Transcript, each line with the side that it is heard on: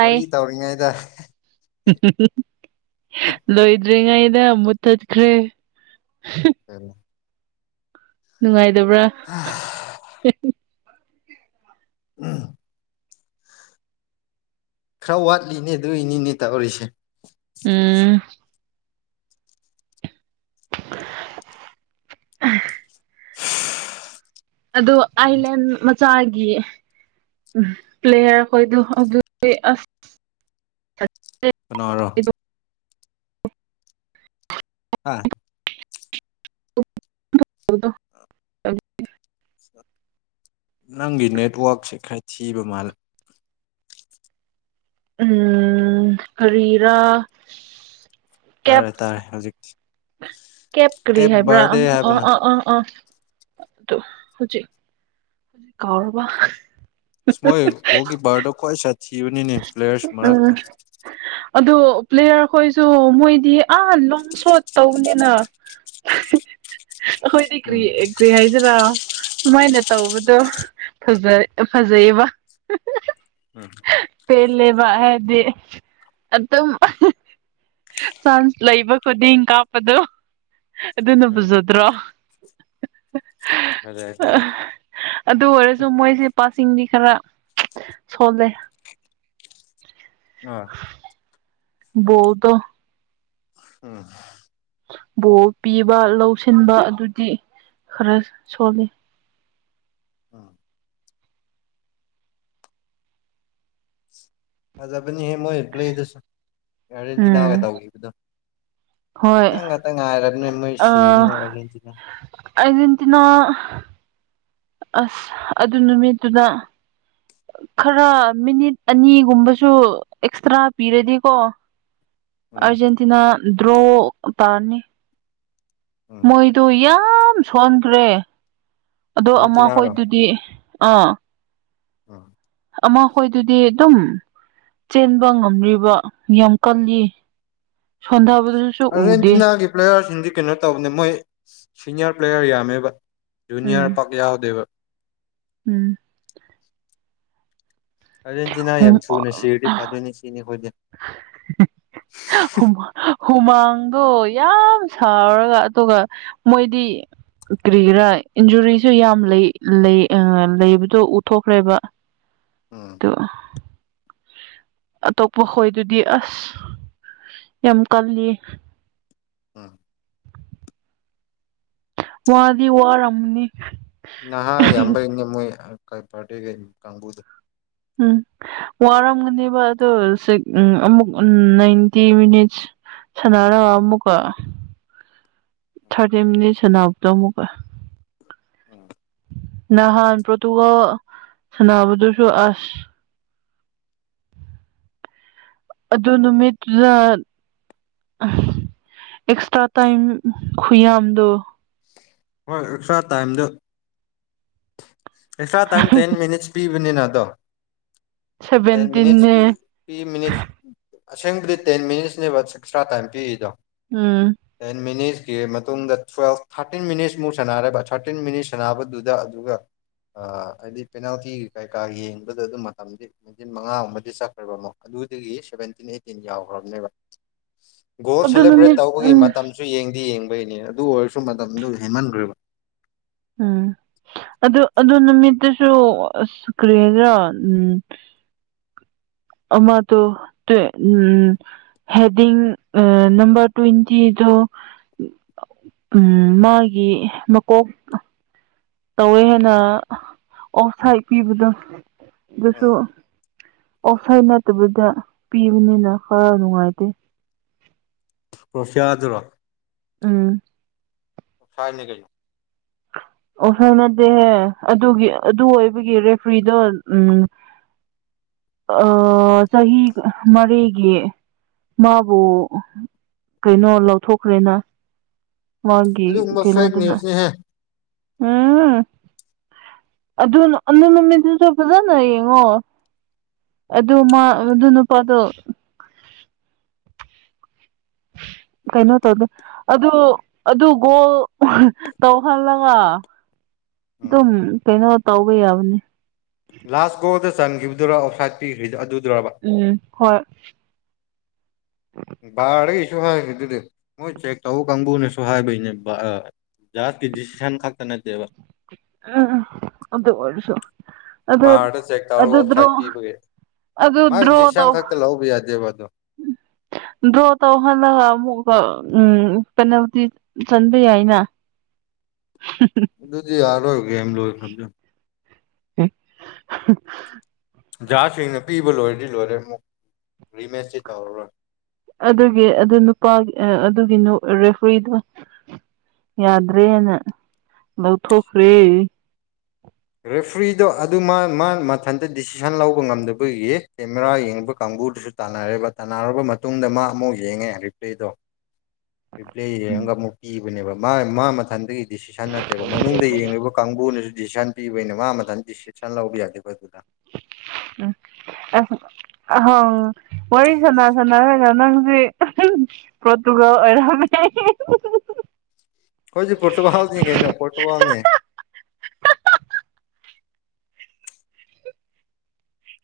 left: ꯋꯥꯔꯤ ꯇꯧꯔꯤꯉꯩꯗ
right: ꯂꯣꯏꯗ꯭ꯔꯤꯉꯩ ꯃꯨꯛꯇꯖ ꯈꯔꯦ
left: ꯎꯝ
right: ꯅꯨꯡꯉꯥꯏꯗꯕ꯭ꯔꯥ
left: ꯎꯝ ꯈꯔ ꯋꯥꯠꯂꯤꯅꯦ ꯑꯗꯨꯏꯅꯤꯅꯦ ꯇꯛꯎꯔꯤꯁꯦ
right: ꯎꯝ [unintelligible] ꯑꯗꯨ ꯑꯂ ꯆꯥꯒꯤ ꯄ꯭ꯂꯦꯌꯔ ꯑꯩꯈꯣꯏꯗꯣ ꯑꯗꯨꯗꯤ ꯑꯁ
left: ꯑꯟꯅꯔꯣ ꯑꯥ
right: [unintelligible]
left: ꯅꯪꯒꯤ ꯅꯦꯠꯋꯥꯛꯛꯁꯦ ꯈꯔ ꯊꯤꯕ ꯃꯥꯜꯂꯦ
right: ꯎꯝꯔꯤꯔꯥ
left: ꯇꯥꯔꯦ ꯇꯥꯔꯦ ꯍꯧꯖꯤꯛꯇꯤ
right: ꯀꯦꯞ ꯀꯔꯤ ꯍꯥꯏꯕ꯭ꯔꯥ ꯑ
left: ꯕꯥꯔꯗꯦ ꯍꯥꯏꯕꯅ
right: ꯑ ꯑ ꯑ ꯑ ꯍꯧꯖꯤꯛ ꯍꯧꯖꯤꯛ ꯀꯕꯥ
left: ꯁꯃꯣꯏ ꯀꯣꯒꯤꯤ ꯄꯕꯥꯗꯣꯛ ꯀꯣꯣꯏ ꯁꯥ
right: ꯎꯝ ꯑꯗꯨ ꯄ꯭ꯂꯦꯌꯔꯈꯣꯏꯁꯨ ꯃꯣꯏꯗꯤ ꯑꯥ ꯂꯣꯡ ꯁꯣ ꯇꯧꯅꯤꯅ ꯑꯩꯈꯣꯏꯗꯤ ꯀꯔꯤ
left: ꯎꯝ
right: ꯀꯔꯤ ꯍꯥꯏꯖꯔꯥ ꯁꯨꯃꯥꯏꯅ ꯇꯧꯕꯗꯣ ꯐꯖꯩꯌꯦꯕ
left: ꯎꯝ
right: ꯄꯦꯂꯦꯕ ꯍꯥꯏꯗꯤ ꯑꯗꯨ ꯑꯗꯨꯝ ꯆꯥꯟꯁ ꯂꯩꯕ ꯈꯨꯗꯤꯡ ꯀꯥꯞꯄꯗꯣ ꯑꯗꯨꯅ
left: ꯎꯝ
right: ꯄꯨꯖꯗ꯭ꯔꯣ
left: ꯐꯖꯩ
right: ꯑ
left: ꯐꯖꯩ
right: ꯑꯗꯨ ꯑꯣꯏꯔꯁꯨ ꯃꯣꯏꯁꯦ ꯄꯥꯁꯤꯡꯗꯤ ꯈꯔ ꯁꯣꯂꯦ
left: ꯑꯥ
right: ꯣꯗ
left: ꯎꯝ
right: ꯕꯣꯔ ꯄꯤꯕ ꯂꯧꯁꯤꯟꯕ ꯑꯗꯨꯗꯤ ꯈꯔ ꯁꯣꯜꯂꯤ
left: ꯎꯝ ꯐꯖꯕꯅꯤꯍꯦ ꯃꯣꯏ ꯂꯩꯗꯨꯁꯨ ꯌꯥꯔꯦ
right: ꯎꯝ
left: ꯗꯤꯅꯥꯒ ꯇꯧꯈꯤꯕꯗꯣ
right: ꯍꯣꯏ
left: ꯈꯤꯇꯪ ꯉꯥꯛꯇꯪ ꯉꯥꯏꯔꯕꯅꯤ ꯃꯣꯏ ꯁꯤꯅꯤꯉꯥꯏ ꯑꯥꯔꯖꯦꯟꯇꯤꯅꯥ
right: ꯑꯔꯖꯦꯟꯇꯤꯅꯥ ꯑꯁ ꯑꯗꯨ ꯅꯨꯃꯤꯠꯇꯨꯗ
left: [unintelligible]
right: ꯈꯔ ꯃꯤꯅꯤꯠ ꯑꯅꯤꯒꯨꯝꯕꯁꯨ ꯑꯦꯛꯁꯇ꯭ꯔꯥ ꯄꯤꯔꯗꯤꯀꯣ
left: ꯎꯝ
right: ꯑꯔꯖꯦꯟꯇꯤꯅꯥ ꯗ꯭ꯔꯣ ꯇꯥꯔꯅꯤ
left: ꯎꯝ
right: ꯃꯣꯏꯗꯌꯥ ꯌꯥꯝ ꯁꯍꯟꯈ꯭ꯔꯦ ꯑꯗꯣ
left: ꯑꯥꯔꯖꯦꯟꯇꯤꯅꯥꯔꯣ
right: ꯑꯃꯈꯣꯏꯗꯨꯗꯤ ꯑꯥ
left: ꯎꯝ
right: ꯑꯃꯈꯣꯏꯗꯨꯗꯤ ꯑꯗꯨꯝ ꯆꯦꯟꯕ ꯉꯝ꯭ꯔꯤꯕ ꯌꯥꯝ ꯀꯜꯂꯤ ꯁꯣꯟꯊꯕꯗꯨꯁꯨ ꯎꯗꯦ
left: ꯑꯔꯖꯦꯟꯇꯤꯅꯥꯒꯤ ꯄ꯭ꯂꯦꯌꯥꯔꯁꯤꯡꯗꯤ ꯀꯩꯅꯣ ꯇꯧꯕꯅꯦ ꯃꯣꯏ ꯁꯤꯅꯤꯌꯔ ꯄ꯭ꯂꯦꯌꯔ ꯌꯥꯝꯃꯦꯕ ꯖꯨꯅꯤꯌꯔ
right: ꯎꯝ
left: ꯄꯥꯛ ꯌꯥꯎꯗꯦꯕ
right: ꯎꯝ
left: ꯑꯥꯔꯖꯦꯟꯇꯤꯅꯥ ꯌꯥꯝ ꯁꯨꯅ ꯁꯤꯔꯗꯤ ꯐꯥꯗꯣꯏꯅꯤ ꯁꯤꯅꯤ ꯑꯩꯈꯣꯏꯗꯤ
right: ꯍ ꯍꯨꯃꯥꯡꯗ ꯑꯣ ꯌꯥꯝ ꯁꯥꯎꯔꯒ ꯑꯗꯨꯒ ꯃꯣꯏꯗꯤ ꯀꯔꯤꯒꯤꯔꯥ ꯏꯟꯖꯨꯔꯤꯁꯨ ꯌꯥꯝ ꯂꯩ ꯂꯩ ꯂꯩꯕꯗꯣ ꯎꯠꯊꯣꯛꯈ꯭ꯔꯦꯕ
left: ꯎꯝ
right: ꯇꯣ ꯃꯈꯣꯏꯗꯨꯗꯤ ꯑꯁ ꯌꯥꯝ ꯀꯜꯂꯤ
left: ꯎꯝ
right: ꯋꯥꯗꯤ ꯋꯥꯔꯝꯅꯤ
left: ꯅꯍꯥ ꯌꯥꯝꯕꯩꯅꯦ ꯃꯣꯏ ꯄꯥꯔꯇꯒ ꯀꯥꯡꯕꯨꯗ
right: ꯎꯝ ꯋꯥꯔꯝꯒꯅꯦꯕ ꯑꯗꯨꯣ ꯎ ꯑꯃꯨꯛ ꯎ ꯅꯥꯏꯟꯇꯤ ꯃꯤꯅꯤꯠꯁ ꯁꯅꯥꯔ ꯋꯥꯃꯨꯀ ꯊꯥꯔꯇꯤ ꯃꯤꯅꯤꯠꯁꯅꯎꯗ ꯑꯃꯨꯀ
left: ꯎꯝ
right: ꯅꯍꯥꯟ ꯄ꯭ꯔꯣꯗꯨꯒ ꯁꯅꯥꯕꯗꯨꯁꯨ ꯑꯁ ꯑꯗꯨ ꯅꯨꯃꯤꯠꯇꯨꯗ ꯑꯦꯛꯁꯇ꯭ꯔꯥ ꯇꯥꯏ ꯈꯨꯨ ꯑꯗ
left: ꯍꯣꯏ ꯑꯦꯛꯁꯇ꯭ꯔꯥ ꯇꯥꯏꯝꯗ ꯄꯩꯁꯥ ꯇꯥꯏꯝ ꯇꯦꯟ ꯃꯤꯅꯤꯠꯁ ꯄꯤꯕꯅꯤꯅꯗꯣ ꯇ ꯃꯤꯅꯤꯁ
right: ꯁꯚꯦꯟꯇꯤꯟꯅꯦ
left: ꯐ ꯃꯤꯅꯤꯁ ꯑꯁꯦꯡꯕꯗꯤ ꯇꯦꯟ ꯃꯤꯅꯤꯠꯁꯅꯦꯕ ꯑꯦꯛꯁꯇ꯭ꯔꯥ ꯇꯥꯏꯝ ꯄꯤꯔꯤꯗꯣ
right: ꯎꯝ
left: ꯇꯦꯟ ꯃꯤꯅꯤꯠꯁ ꯀ ꯃꯇꯨꯡꯗ ꯇꯨꯋꯦꯜꯐ ꯊꯥꯔꯇꯤꯟ ꯃꯤꯅꯤꯠꯁꯃꯨꯛ ꯁꯥꯟꯅꯔꯦꯕ ꯊꯥꯔꯇꯤꯟ ꯃꯤꯅꯤꯠꯁ ꯁꯥꯟꯅꯕꯗꯨꯗ ꯑꯗꯨꯒ ꯍꯥꯏꯗꯤ ꯄꯦꯅꯥꯜꯇꯤ ꯀꯩꯀꯥ ꯌꯦꯡꯕꯗ ꯑꯗꯨꯝ ꯃꯇꯝꯗꯤ ꯊꯤꯟ ꯃꯉꯥꯒꯨꯝꯕꯗꯤ ꯆꯠꯈ꯭ꯔꯕ ꯑꯃ ꯑꯗꯨ ꯁꯚꯦꯟꯇꯤꯟ ꯑꯩꯠꯇꯤꯟ ꯌꯥꯎꯈ꯭ꯔꯕꯅꯦꯕ ꯒꯣꯜ
right: ꯑꯗꯨ
left: ꯁꯦꯂꯦꯕ꯭ꯔꯦꯠ
right: ꯅꯨꯃꯤꯠ
left: ꯇꯧꯕꯒꯤ
right: ꯎꯝ
left: ꯃꯇꯝꯁꯨ ꯌꯦꯡꯗꯤ ꯌꯦꯡꯉꯨ ꯩꯅꯦ ꯑꯗꯨ ꯑꯣꯏꯔꯁꯨ ꯃꯇꯝꯗꯨ ꯍꯦꯟꯃꯟꯈ꯭ꯔꯦꯔꯤꯕ
right: ꯎꯝ ꯑꯗꯨ ꯑꯗꯨ ꯅꯨꯃꯤꯠꯇꯨꯁꯨ ꯑ ꯀꯔꯤꯗ꯭ꯔꯥ ꯎꯝ ꯑꯃ ꯎꯝ ꯍꯦꯗꯤ ꯑ ꯅꯝꯕꯝꯕꯔ ꯇ꯭ꯋꯦꯟꯇꯤ ꯎ ꯃꯥꯒꯤ ꯃꯀꯣꯛ ꯇꯧꯋꯦ ꯍꯥꯏꯦꯟꯅ ꯑꯣꯐꯁꯥꯏ ꯄꯤꯕꯗ ꯑꯗꯨꯁꯨ
left: ꯎꯝ
right: ꯑꯣꯐꯔ ꯅꯠꯇꯕꯤꯗ ꯄꯤꯕꯅꯤꯅ ꯈꯔ ꯅꯨꯡꯉꯥꯏꯇꯦ꯫
left: ꯁ꯭ꯌꯥꯗꯨꯔꯣ
right: ꯎꯝ
left: ꯐꯥꯏꯅꯤ ꯀꯩꯅꯣ
right: ꯑꯣ ꯍꯧꯅꯗꯦꯍꯦ ꯑꯗꯨꯒꯤ ꯑꯗꯨ ꯑꯣꯏꯕꯒꯤ ꯔꯦꯐ꯭ꯔꯤꯗꯣ ꯎꯝ ꯑ-ꯆꯍꯤ ꯃꯔꯤꯒꯤ ꯃꯥꯕꯨ ꯀꯩꯅꯣ ꯂꯧꯊꯣꯛꯈ꯭ꯔꯦꯅ ꯃꯥꯒꯤ
left: ꯑꯗꯨꯒꯨꯝꯕ
right: ꯀꯩꯅꯣ
left: ꯐꯦꯛ
right: ꯑꯗꯨꯅ
left: ꯅ꯭ꯌꯨꯁꯅꯤꯍꯦ
right: ꯎꯝ꯫ ꯑꯗꯨꯅ ꯑꯗꯨ ꯅꯨꯃꯤꯠꯇꯨꯗ ꯐꯖꯅ ꯌꯦꯡꯉꯣ꯫ ꯑꯗꯨ ꯃꯥ ꯑꯗꯨ ꯅꯨꯄꯥꯗꯣ
left: [inaudible]
right: ꯀꯩꯅꯣ ꯇꯧꯗꯦ ꯑꯗꯨ-ꯑꯗꯨ ꯒꯣꯜ ꯇꯧꯍꯜꯂꯒ
left: ꯎꯝ
right: ꯑꯗꯨꯝ ꯀꯩꯅꯣ ꯇꯧꯕ ꯌꯥꯕꯅꯦ꯫
left: ꯂꯥꯁ ꯒꯣꯜꯗ ꯆꯟꯈꯤꯕꯗꯨꯔꯣ ꯑꯥꯎꯠꯁꯥꯏꯠ ꯄꯤꯈ꯭ꯔꯤꯗꯣ ꯑꯗꯨ
right: ꯎꯝ ꯍꯣꯏ
left: ꯕꯥꯔꯔꯦꯁꯨ ꯍꯥꯏꯒ꯭ꯔꯤꯗꯨꯗꯤ ꯃꯣꯏ ꯆꯦꯛ ꯇꯧ ꯀꯪꯕꯨꯨꯅꯁꯨ ꯍꯥꯏꯕꯩꯅꯦꯕ-ꯑ ꯖꯁꯀꯤ ꯗꯤꯁꯤꯁꯟ ꯈꯛꯇ ꯅꯠꯇꯦꯕ
right: ꯑ-ꯑ-ꯑꯗꯨ ꯑꯣꯏꯔꯁꯨ
left: ꯕꯥꯔꯗ ꯆꯦꯛ ꯇꯧꯔꯒ
right: ꯑꯗꯨ-ꯑꯗꯨ ꯗꯔꯣ
left: ꯑꯣꯞꯁꯥꯏꯠ ꯄꯤꯕꯒꯤ
right: ꯑꯗꯨ
left: ꯃꯥꯒꯤ
right: ꯗ꯭ꯔꯣ
left: ꯗꯤꯁꯤꯖꯟ
right: ꯇꯧ
left: ꯈꯛꯇ ꯂꯧꯕ ꯌꯥꯗꯦꯕ ꯑꯗꯨ
right: ꯗ꯭ꯔꯣ ꯇꯧꯍꯜꯂꯒ ꯑꯃꯨꯛꯀ ꯎꯝ ꯄꯦꯅꯥꯜꯇꯤ ꯆꯟꯕ ꯌꯥꯏꯅ꯫
left: ꯑꯗꯨꯗꯤ ꯌꯥꯔꯔꯣꯏ ꯒꯦꯝ ꯂꯣꯏꯈ꯭ꯔꯕꯗꯨ꯫
right: ꯑꯦ
left: ꯖꯥꯁꯁꯤꯡꯅ ꯄꯤꯕ ꯂꯣꯏꯔꯗꯤ ꯂꯣꯏꯔꯦ ꯑꯃꯨꯛ ꯔꯤꯃꯦꯁꯇꯤ ꯇꯧꯔꯔꯣꯏ꯫
right: ꯑꯗꯨꯒꯤ ꯑꯗꯨ ꯅꯨꯄꯥꯒꯤ ꯑ-ꯑꯗꯨꯒꯤ ꯅꯨ-ꯔꯦꯐ꯭ꯔꯤꯗꯣ ꯌꯥꯗ꯭ꯔꯦꯅ ꯂꯧꯊꯣꯛꯈ꯭ꯔꯦ꯫
left: ꯔꯦꯐ꯭ꯔꯤꯗꯣ ꯑꯗꯨ ꯃꯥ-ꯃꯥꯟ ꯃꯊꯟꯇ ꯗꯤꯁꯤꯖꯟ ꯂꯧꯕ ꯉꯝꯗꯕꯒꯤ ꯀꯦꯃꯦꯔꯥ ꯌꯦꯡꯕ ꯀꯥꯡꯕꯨ ꯕꯨꯗꯨꯁꯨ ꯇꯥꯟꯅꯔꯦꯕ ꯇꯥꯟꯅꯔꯕ ꯃꯇꯨꯡꯗ ꯃꯥ ꯑꯃꯨꯛ ꯌꯦꯡꯉꯦ ꯔꯤꯄ꯭ꯂꯦꯗꯣ꯫ ꯔꯤꯄ꯭ꯂꯦ ꯌꯦꯡꯉꯒ ꯑꯃꯨꯛ ꯄꯤꯕꯅꯦꯕ ꯃꯥ-ꯃꯥ ꯃꯊꯟꯗꯒꯤ ꯗꯤꯁꯤꯖꯟ ꯅꯠꯇꯦꯕ ꯃꯅꯨꯡꯗ ꯌꯦꯡꯂꯤꯕ ꯀꯥꯡꯒꯨꯅꯁꯨ ꯗꯤꯁꯤꯖꯟ ꯄꯤꯕꯩꯅꯦ ꯃꯥ ꯃꯊꯟ ꯗꯤꯁꯤꯖꯟ ꯂꯧꯕ ꯌꯥꯗꯦꯕ ꯑꯗꯨꯗ꯫ [inaudible]
right: ꯎꯝ ꯑ-ꯑꯍꯥꯎ ꯋꯥꯔꯤ ꯁꯅ-ꯁꯅꯔꯒ ꯅꯪꯖꯦ ꯎꯪꯍꯨꯡ ꯄ꯭ꯔꯣꯠꯇꯨꯒꯜ ꯑꯣꯏꯔꯝꯃꯦ꯫
left: ꯈꯣꯏꯁꯨ ꯄ꯭ꯔꯣꯇꯨ ꯍꯥꯎꯁꯅꯦ ꯀꯩꯅꯣ ꯄ꯭ꯔꯣꯇꯨꯒꯜꯅꯦ꯫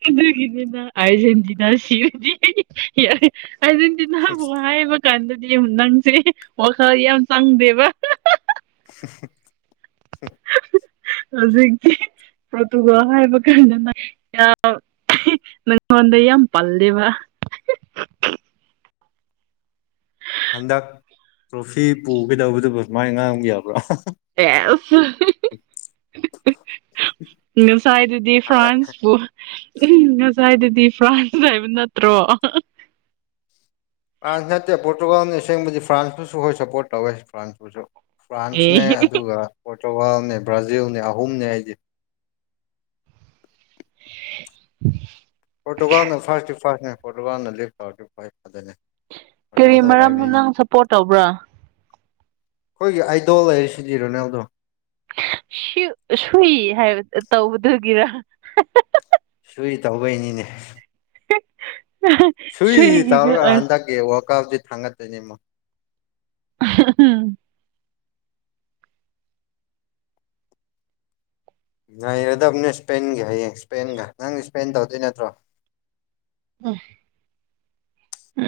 right: ꯑꯗꯨꯒꯤꯅꯤꯗꯥ ꯑꯥꯔꯖꯦꯟꯇꯤꯅꯥ ꯁꯤꯔꯗꯤ ꯑꯩ ꯌꯥꯏ꯫ ꯑꯥꯔꯖꯦꯟꯇꯤꯅꯥꯕꯨ ꯍꯥꯏꯕ ꯀꯥꯟꯗꯗꯤ ꯑꯝ ꯅꯪꯁꯦ ꯋꯥꯈꯜ ꯌꯥꯝ ꯆꯪꯗꯦꯕ꯫
left: ꯍꯨꯡ
right: ꯍꯧꯖꯤꯛꯇꯤ ꯄ꯭ꯔꯣꯇꯨꯒꯜ ꯍꯥꯏꯕ ꯀꯥꯟꯗꯅ ꯌꯥꯝ ꯅꯪꯉꯣꯟꯗ ꯌꯥꯝ ꯄꯜꯂꯦꯕ꯫
left: ꯍꯟꯗꯛ ꯇ꯭ꯔꯣꯐꯤ ꯄꯨꯒꯗꯧꯕꯗꯨꯕꯨ ꯑꯗꯨꯃꯥꯏ ꯉꯥꯡꯕ ꯌꯥꯕ꯭ꯔꯣ꯫
right: ꯑꯦꯁ ꯉꯁꯥꯏꯗꯨꯗꯤ
left: ꯍꯪꯒꯠ
right: ꯐ꯭ꯔꯥꯟꯁꯄꯨ ꯎꯝ ꯉꯁꯥꯏꯗꯨꯗꯤ ꯐ꯭ꯔꯥꯟꯁ ꯍꯥꯏꯕ ꯅꯠꯇ꯭ꯔꯣ
left: ꯑꯥ ꯅꯠꯇꯦ ꯄꯣꯔꯇꯨꯒꯥꯜꯅꯤ ꯑꯁꯦꯡꯕꯗꯤ ꯐ꯭ꯔꯥꯟꯁꯄꯨꯁꯨ ꯑꯈꯣꯏ ꯁꯞꯄꯣꯔꯠ ꯇꯧꯋꯦ ꯐ꯭ꯔꯥꯟꯁꯄꯨꯁꯨ꯫
right: ꯑꯦ
left: ꯐ꯭ꯔꯥꯟꯁꯅꯦ ꯑꯗꯨꯒ ꯄꯣꯔ ꯇ꯭ꯔꯨꯒꯥꯜꯅꯦ, ꯕ꯭ꯔꯥꯖꯤꯜꯅꯦ ꯑꯍꯨꯝꯅꯦ ꯑꯩꯗꯤ꯫
right: [inaudible]
left: ꯄꯣꯔꯇꯨꯒꯥꯜꯅ ꯐꯥꯔꯁꯇꯤ ꯐꯥꯔꯁꯅꯦ ꯄꯣꯔꯇꯨꯒꯥꯜꯅ ꯂꯤꯞ ꯇꯧꯔꯗꯤ ꯐꯩ꯫
right: ꯀꯔꯤ ꯃꯔꯝꯅꯣ ꯅꯪ ꯁꯞꯄꯣꯔꯠ ꯇꯧꯕ꯭ꯔꯥ꯫
left: ꯑꯩꯈꯣꯏꯒꯤ ꯑꯥꯏꯗꯣꯜ ꯂꯩꯔꯤꯁꯤꯗꯤ ꯔꯣꯅꯦꯜꯗꯣ
right: ꯁꯨꯏ ꯍꯥꯏꯕ ꯇꯧꯕꯗꯨꯒꯤꯔ
left: ꯑꯗꯨꯏ ꯇꯧꯈꯩꯅꯤꯅꯦ ꯁꯨꯏ
right: ꯁꯨꯏꯒꯤꯗ
left: ꯇꯧꯔꯒ ꯍꯟꯗꯛꯀꯤ ꯋꯥꯔꯛ ꯑꯥꯎꯁꯤ ꯊꯥꯡꯒꯠꯇꯣꯏꯅꯤꯃꯣ
right: ꯝ
left: ꯉꯔꯗꯕꯅꯦ ꯏꯁꯄꯦꯟꯒꯤ ꯍꯌꯦꯡ ꯏꯁꯄꯦꯟꯒ ꯅꯪ ꯏꯁꯄꯦꯟ ꯇꯧꯗꯣꯏ ꯅꯠꯇ꯭ꯔꯣ
right: ꯑ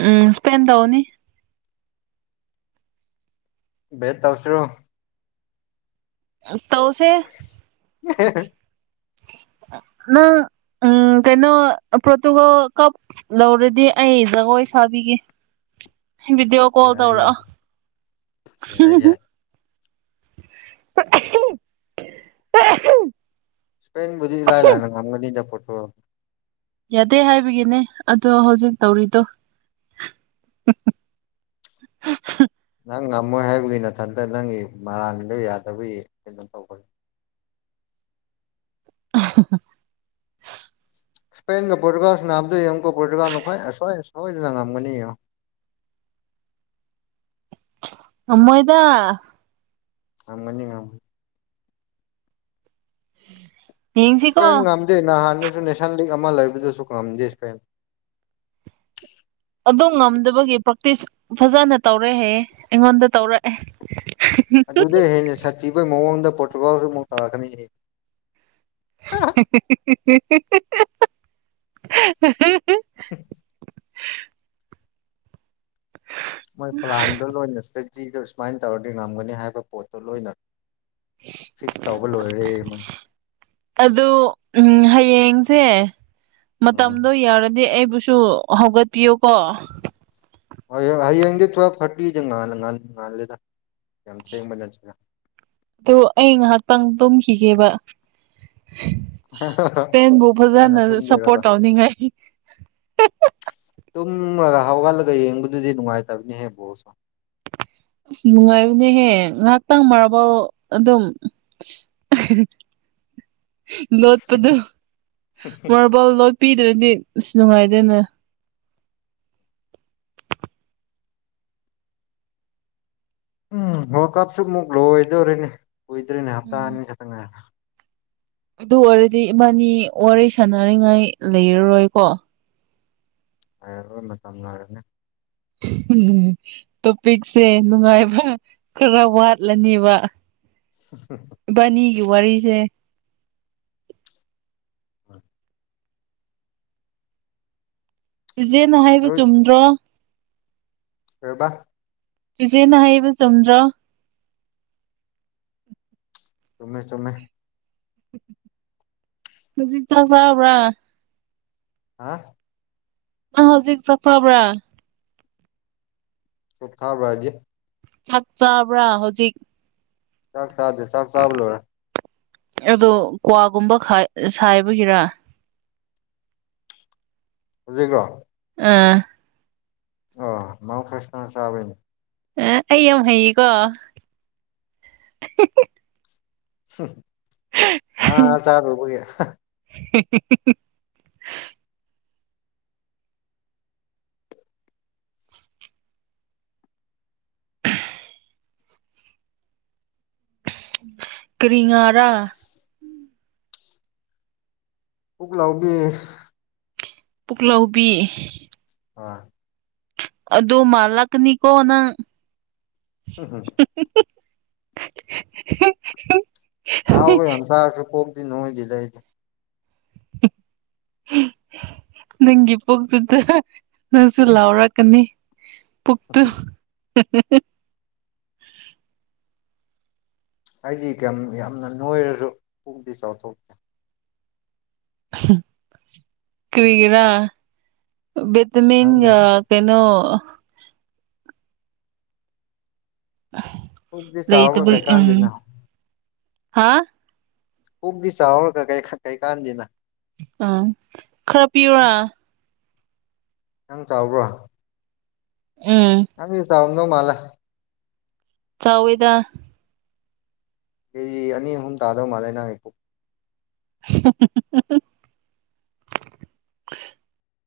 right: ꯎꯝ ꯁꯄꯦꯟꯦꯟ ꯇꯎꯅꯤ
left: ꯦꯠ ꯇꯧꯁꯨ꯭ꯔꯣ
right: ꯇꯁꯦ
left: [inaudible]
right: ꯅꯪ ꯎꯝ ꯀꯩꯅꯣ ꯄ꯭ꯔꯣꯇꯨꯒꯣꯜ ꯀꯞ ꯂꯧꯔꯗꯤ ꯑꯩ ꯖꯒꯣꯏ ꯄꯩꯁꯥꯕꯤꯒꯦ
left: [inaudible]
right: ꯗꯤꯑꯣ ꯀꯣꯜ
left: ꯌꯥꯏ
right: ꯇꯧꯔ
left: ꯌꯥꯏ
right: [inaudible]
left: ꯌꯥꯏ ꯌꯥꯏ ꯄꯦꯟꯕꯨꯗꯤ ꯏꯂꯥꯏ ꯂꯥꯏꯅ ꯉꯝꯒꯅꯤꯗ ꯄꯣꯠꯇꯣ
right: ꯌꯥꯗꯦ ꯍꯥꯏꯕꯒꯤꯅꯦ ꯑꯗꯣ ꯍꯧꯖꯤꯛ ꯇꯧꯔꯤꯗꯣ
left: [inaudible] ꯅꯪ ꯉꯝꯃꯣꯏ ꯍꯥꯏꯕꯒꯤ ꯃꯊꯟꯇ ꯅꯪꯒꯤ ꯃꯔꯥꯡꯗ ꯌꯥꯗꯕꯒꯤ ꯀꯩꯅꯣꯝ ꯇꯧꯕꯅꯤ [inaudible]
right: [inaudible]
left: ꯏꯁꯄꯦꯟꯒ ꯄꯣꯔꯇꯨꯒꯜꯁ ꯅꯥꯕꯗ ꯌꯦ ꯑꯃꯨꯛꯀ ꯄꯣꯔꯇꯨꯒꯥꯜꯅꯈꯣꯏ ꯑꯁꯣꯏ ꯑꯁꯣꯏꯗꯅ ꯉꯝꯒꯅꯤ ꯌꯦꯡꯉꯣ [inaudible]
right: ꯑꯃꯗ
left: ꯑ ꯃꯅꯤꯉ
right: ꯎꯝ
left: ꯁꯄꯦꯟ ꯉꯝꯗꯅꯍꯥꯟ ꯅꯦꯁꯅꯦꯜ ꯂꯤꯛ ꯑꯃ ꯂꯩꯕꯗꯨꯁꯨ ꯉꯥꯝꯗꯦ ꯐꯩ
right: ꯑꯗꯨ ꯉꯝꯗꯕꯒꯤ ꯄ꯭ꯔꯥꯛꯛꯇꯤꯁ ꯐꯖꯅ ꯇꯧꯔꯦꯍꯌꯦ ꯑꯩꯉꯣꯟꯗ ꯇꯧꯔꯛꯑꯦ
left: ꯑꯗꯨꯗ ꯍꯦꯟꯅ ꯁꯥꯊꯤꯕꯩ ꯃꯑꯣꯡꯗ ꯄꯣꯔꯇꯨꯒꯥꯜ ꯑꯃꯨꯛ ꯇꯧꯔꯛꯀꯅꯤ
right: [unintelligible]
left: ꯁ ꯃꯣꯏ ꯄ꯭ꯂꯥꯟꯗꯣ ꯂꯣꯏꯅ ꯏꯁꯇꯗꯤꯗꯣ ꯁꯨꯃꯥꯏꯅ ꯇꯧꯔꯗꯤ ꯉꯝꯒꯅꯤ ꯍꯥꯏꯕ ꯄꯣꯠꯇꯣ ꯂꯣꯏꯅ ꯐꯤꯛꯁ ꯇꯧꯕ ꯂꯣꯏꯔꯦ ꯃꯣꯏ
right: ꯌꯦꯌꯦꯡꯁꯦ
left: ꯎꯝ
right: ꯃꯇꯝꯗꯣ ꯌꯥꯔꯗꯤ ꯑꯩꯕꯨ ꯁꯨ ꯍꯧꯒꯠꯄꯤꯌꯨ ꯀꯣ
left: ꯍꯥꯏꯦ ꯊ ꯐꯇꯤꯖ ꯉ ꯂ ꯂꯩꯦꯗ
right: ꯑꯣ ꯑꯩ ꯉꯥꯏꯍꯥꯛꯇꯪ ꯇꯨꯝꯝꯈꯤꯒꯦꯕ
left: ꯍ
right: ꯏꯁꯄꯦꯟꯕꯨ ꯐꯖꯅ ꯁꯞꯄꯣꯔꯠ ꯇꯧꯅꯤꯡꯉꯥꯏ
left: ꯇꯨꯝꯂꯒ ꯍꯧꯒꯠꯂꯒ ꯌꯦꯡꯕꯗꯨꯗꯤ ꯅꯨꯡꯉꯥꯏꯇꯕꯅꯤꯍꯦ ꯕꯣꯁ
right: ꯑꯁ ꯅꯨꯡꯉꯥꯏꯕꯅꯦꯍꯦ ꯉꯥꯏꯍꯥꯛꯇꯪꯃꯔꯕ ꯑꯗꯨꯝ [inaudible] ꯂꯣꯠꯄꯗꯨꯣ ꯃꯥꯕꯥꯜ ꯂꯣꯠꯄꯤꯗ꯭ꯔꯗꯤ ꯑꯁ ꯅꯨꯡꯉꯥꯏꯗꯦꯅꯦ
left: ꯎꯝ ꯍ ꯀꯞꯁꯨ ꯑꯃꯨꯛ ꯂꯣꯏꯗꯣꯔꯤꯅꯦ ꯀꯨꯏꯗꯣꯏꯔꯤꯅꯦ ꯍꯞꯇꯥ
right: ꯎꯝ
left: ꯑꯅꯤ ꯈꯛꯇꯪ ꯉꯥꯏꯔ
right: ꯑꯗꯨ ꯑꯣꯏꯔꯗꯤ ꯏꯃꯥꯅꯤ ꯋꯥꯔꯤ ꯁꯥꯟꯅꯔꯤꯉꯥꯏ ꯂꯩꯔꯔꯣꯏꯀꯣ
left: ꯍꯥꯏꯔꯔꯣꯏ ꯃꯇꯝ ꯂꯣꯏꯔꯅꯦ
right: ꯎꯝ ꯇꯣꯄꯤꯛꯁꯦ ꯅꯨꯡꯉꯥꯏꯕ ꯈꯔ ꯋꯥꯠꯂꯅꯦꯕ
left: [inaudible]
right: ꯋꯥꯔꯤꯔꯤꯁꯦ
left: ꯍꯣꯏ
right: ꯆꯤꯆꯦꯅ ꯍꯥꯏꯕ ꯆꯨꯝꯗ꯭ꯔꯣ
left: ꯔꯕꯥ
right: ꯆꯨꯆꯦꯅ ꯍꯥꯏꯕ ꯆꯨꯝꯗ꯭ꯔꯣ
left: ꯆꯨꯝꯃꯦ ꯆꯨꯝꯃꯦ
right: ꯍꯧꯖꯤ ꯆ ꯆꯕ꯭ꯔꯥ
left: ꯍꯥ
right: ꯅꯪ ꯍꯧꯖꯤꯛ ꯆꯠꯈꯕ꯭ꯔꯥ
left: ꯁ ꯊꯥꯕꯒꯦ
right: ꯆꯥꯛ ꯆꯥꯕ꯭ꯔꯥ ꯍꯧꯖꯤꯛ
left: ꯆꯪ ꯁꯥꯗꯦ ꯆꯪ ꯆꯕ ꯂꯣꯔ
right: ꯑꯣ ꯀ꯭ꯋꯥꯒꯨꯝꯕ ꯁꯥꯏꯕꯒꯤꯔ
left: ꯍꯧꯖꯤꯛꯈ꯭ꯔꯣ
right: ꯑꯥ
left: ꯑ ꯃꯥꯎ ꯐ꯭ꯔꯁꯅ ꯆꯕꯅꯤ
right: ꯑ ꯑꯩ ꯌꯥꯝ ꯍꯩꯌꯦꯀꯣ
left: ꯑ ꯆꯔꯨꯕꯨꯒꯦ
right: [unintelligible] ꯀ꯭ꯔꯤꯉꯔꯥ
left: ꯎꯛꯂꯥꯎꯕꯤ
right: ꯄꯨꯛꯂꯥꯎꯕꯤ
left: ꯑꯥ
right: ꯑꯗꯨ ꯃꯥꯂꯛꯅꯤ ꯀꯣꯅ [unintelligible]
left: ꯍꯥꯎ ꯍꯪꯁꯥꯔꯁꯨ ꯄꯣꯣꯛꯗꯤ ꯅꯣꯏꯗ [inaudible]
right: ꯅꯪꯒꯤ ꯄꯨꯣꯛꯛꯇꯨꯗ ꯅꯪꯁꯨ ꯂꯥꯎꯔꯛꯀꯅꯤ ꯄꯨꯈꯊ
left: ꯑꯩꯗꯤ ꯌꯥꯝꯅ ꯅꯣꯏꯔꯁꯨ ꯄꯨꯨꯡꯗꯤ ꯆꯥꯎꯊꯣꯛꯇꯦ
right: ꯀꯔꯤꯒꯗꯥ ꯕꯦꯇꯃꯤꯟ
left: ꯈꯪꯗꯦ
right: ꯀꯩꯅꯣ
left: ꯄꯨꯛꯇꯤ
right: ꯂꯩꯏ ꯇ
left: ꯆꯥꯎꯔꯒ
right: ꯎꯝ
left: ꯀꯩꯀꯥꯟꯗꯦꯅ
right: ꯍꯥꯥ
left: ꯈꯨꯨꯞꯗꯤꯁ ꯍꯔꯀ ꯀꯩ ꯀꯩ ꯀꯥꯟꯗꯤꯅ
right: ꯑꯥ ꯈꯔ ꯄꯤꯌꯨꯔ
left: ꯌꯥꯝꯪ ꯆꯥꯎꯕ꯭ꯔꯣ
right: ꯎꯝ
left: ꯇꯥꯎꯗꯣ ꯃꯥꯂ
right: ꯆꯥꯎꯋꯣꯏꯗ
left: ꯀꯦꯖꯤ ꯑꯅꯤ ꯑꯍꯨꯝ ꯇꯥꯗꯧ ꯃꯥꯜꯂꯦ ꯅꯪ ꯍꯄꯣꯛ
right: [inaudible]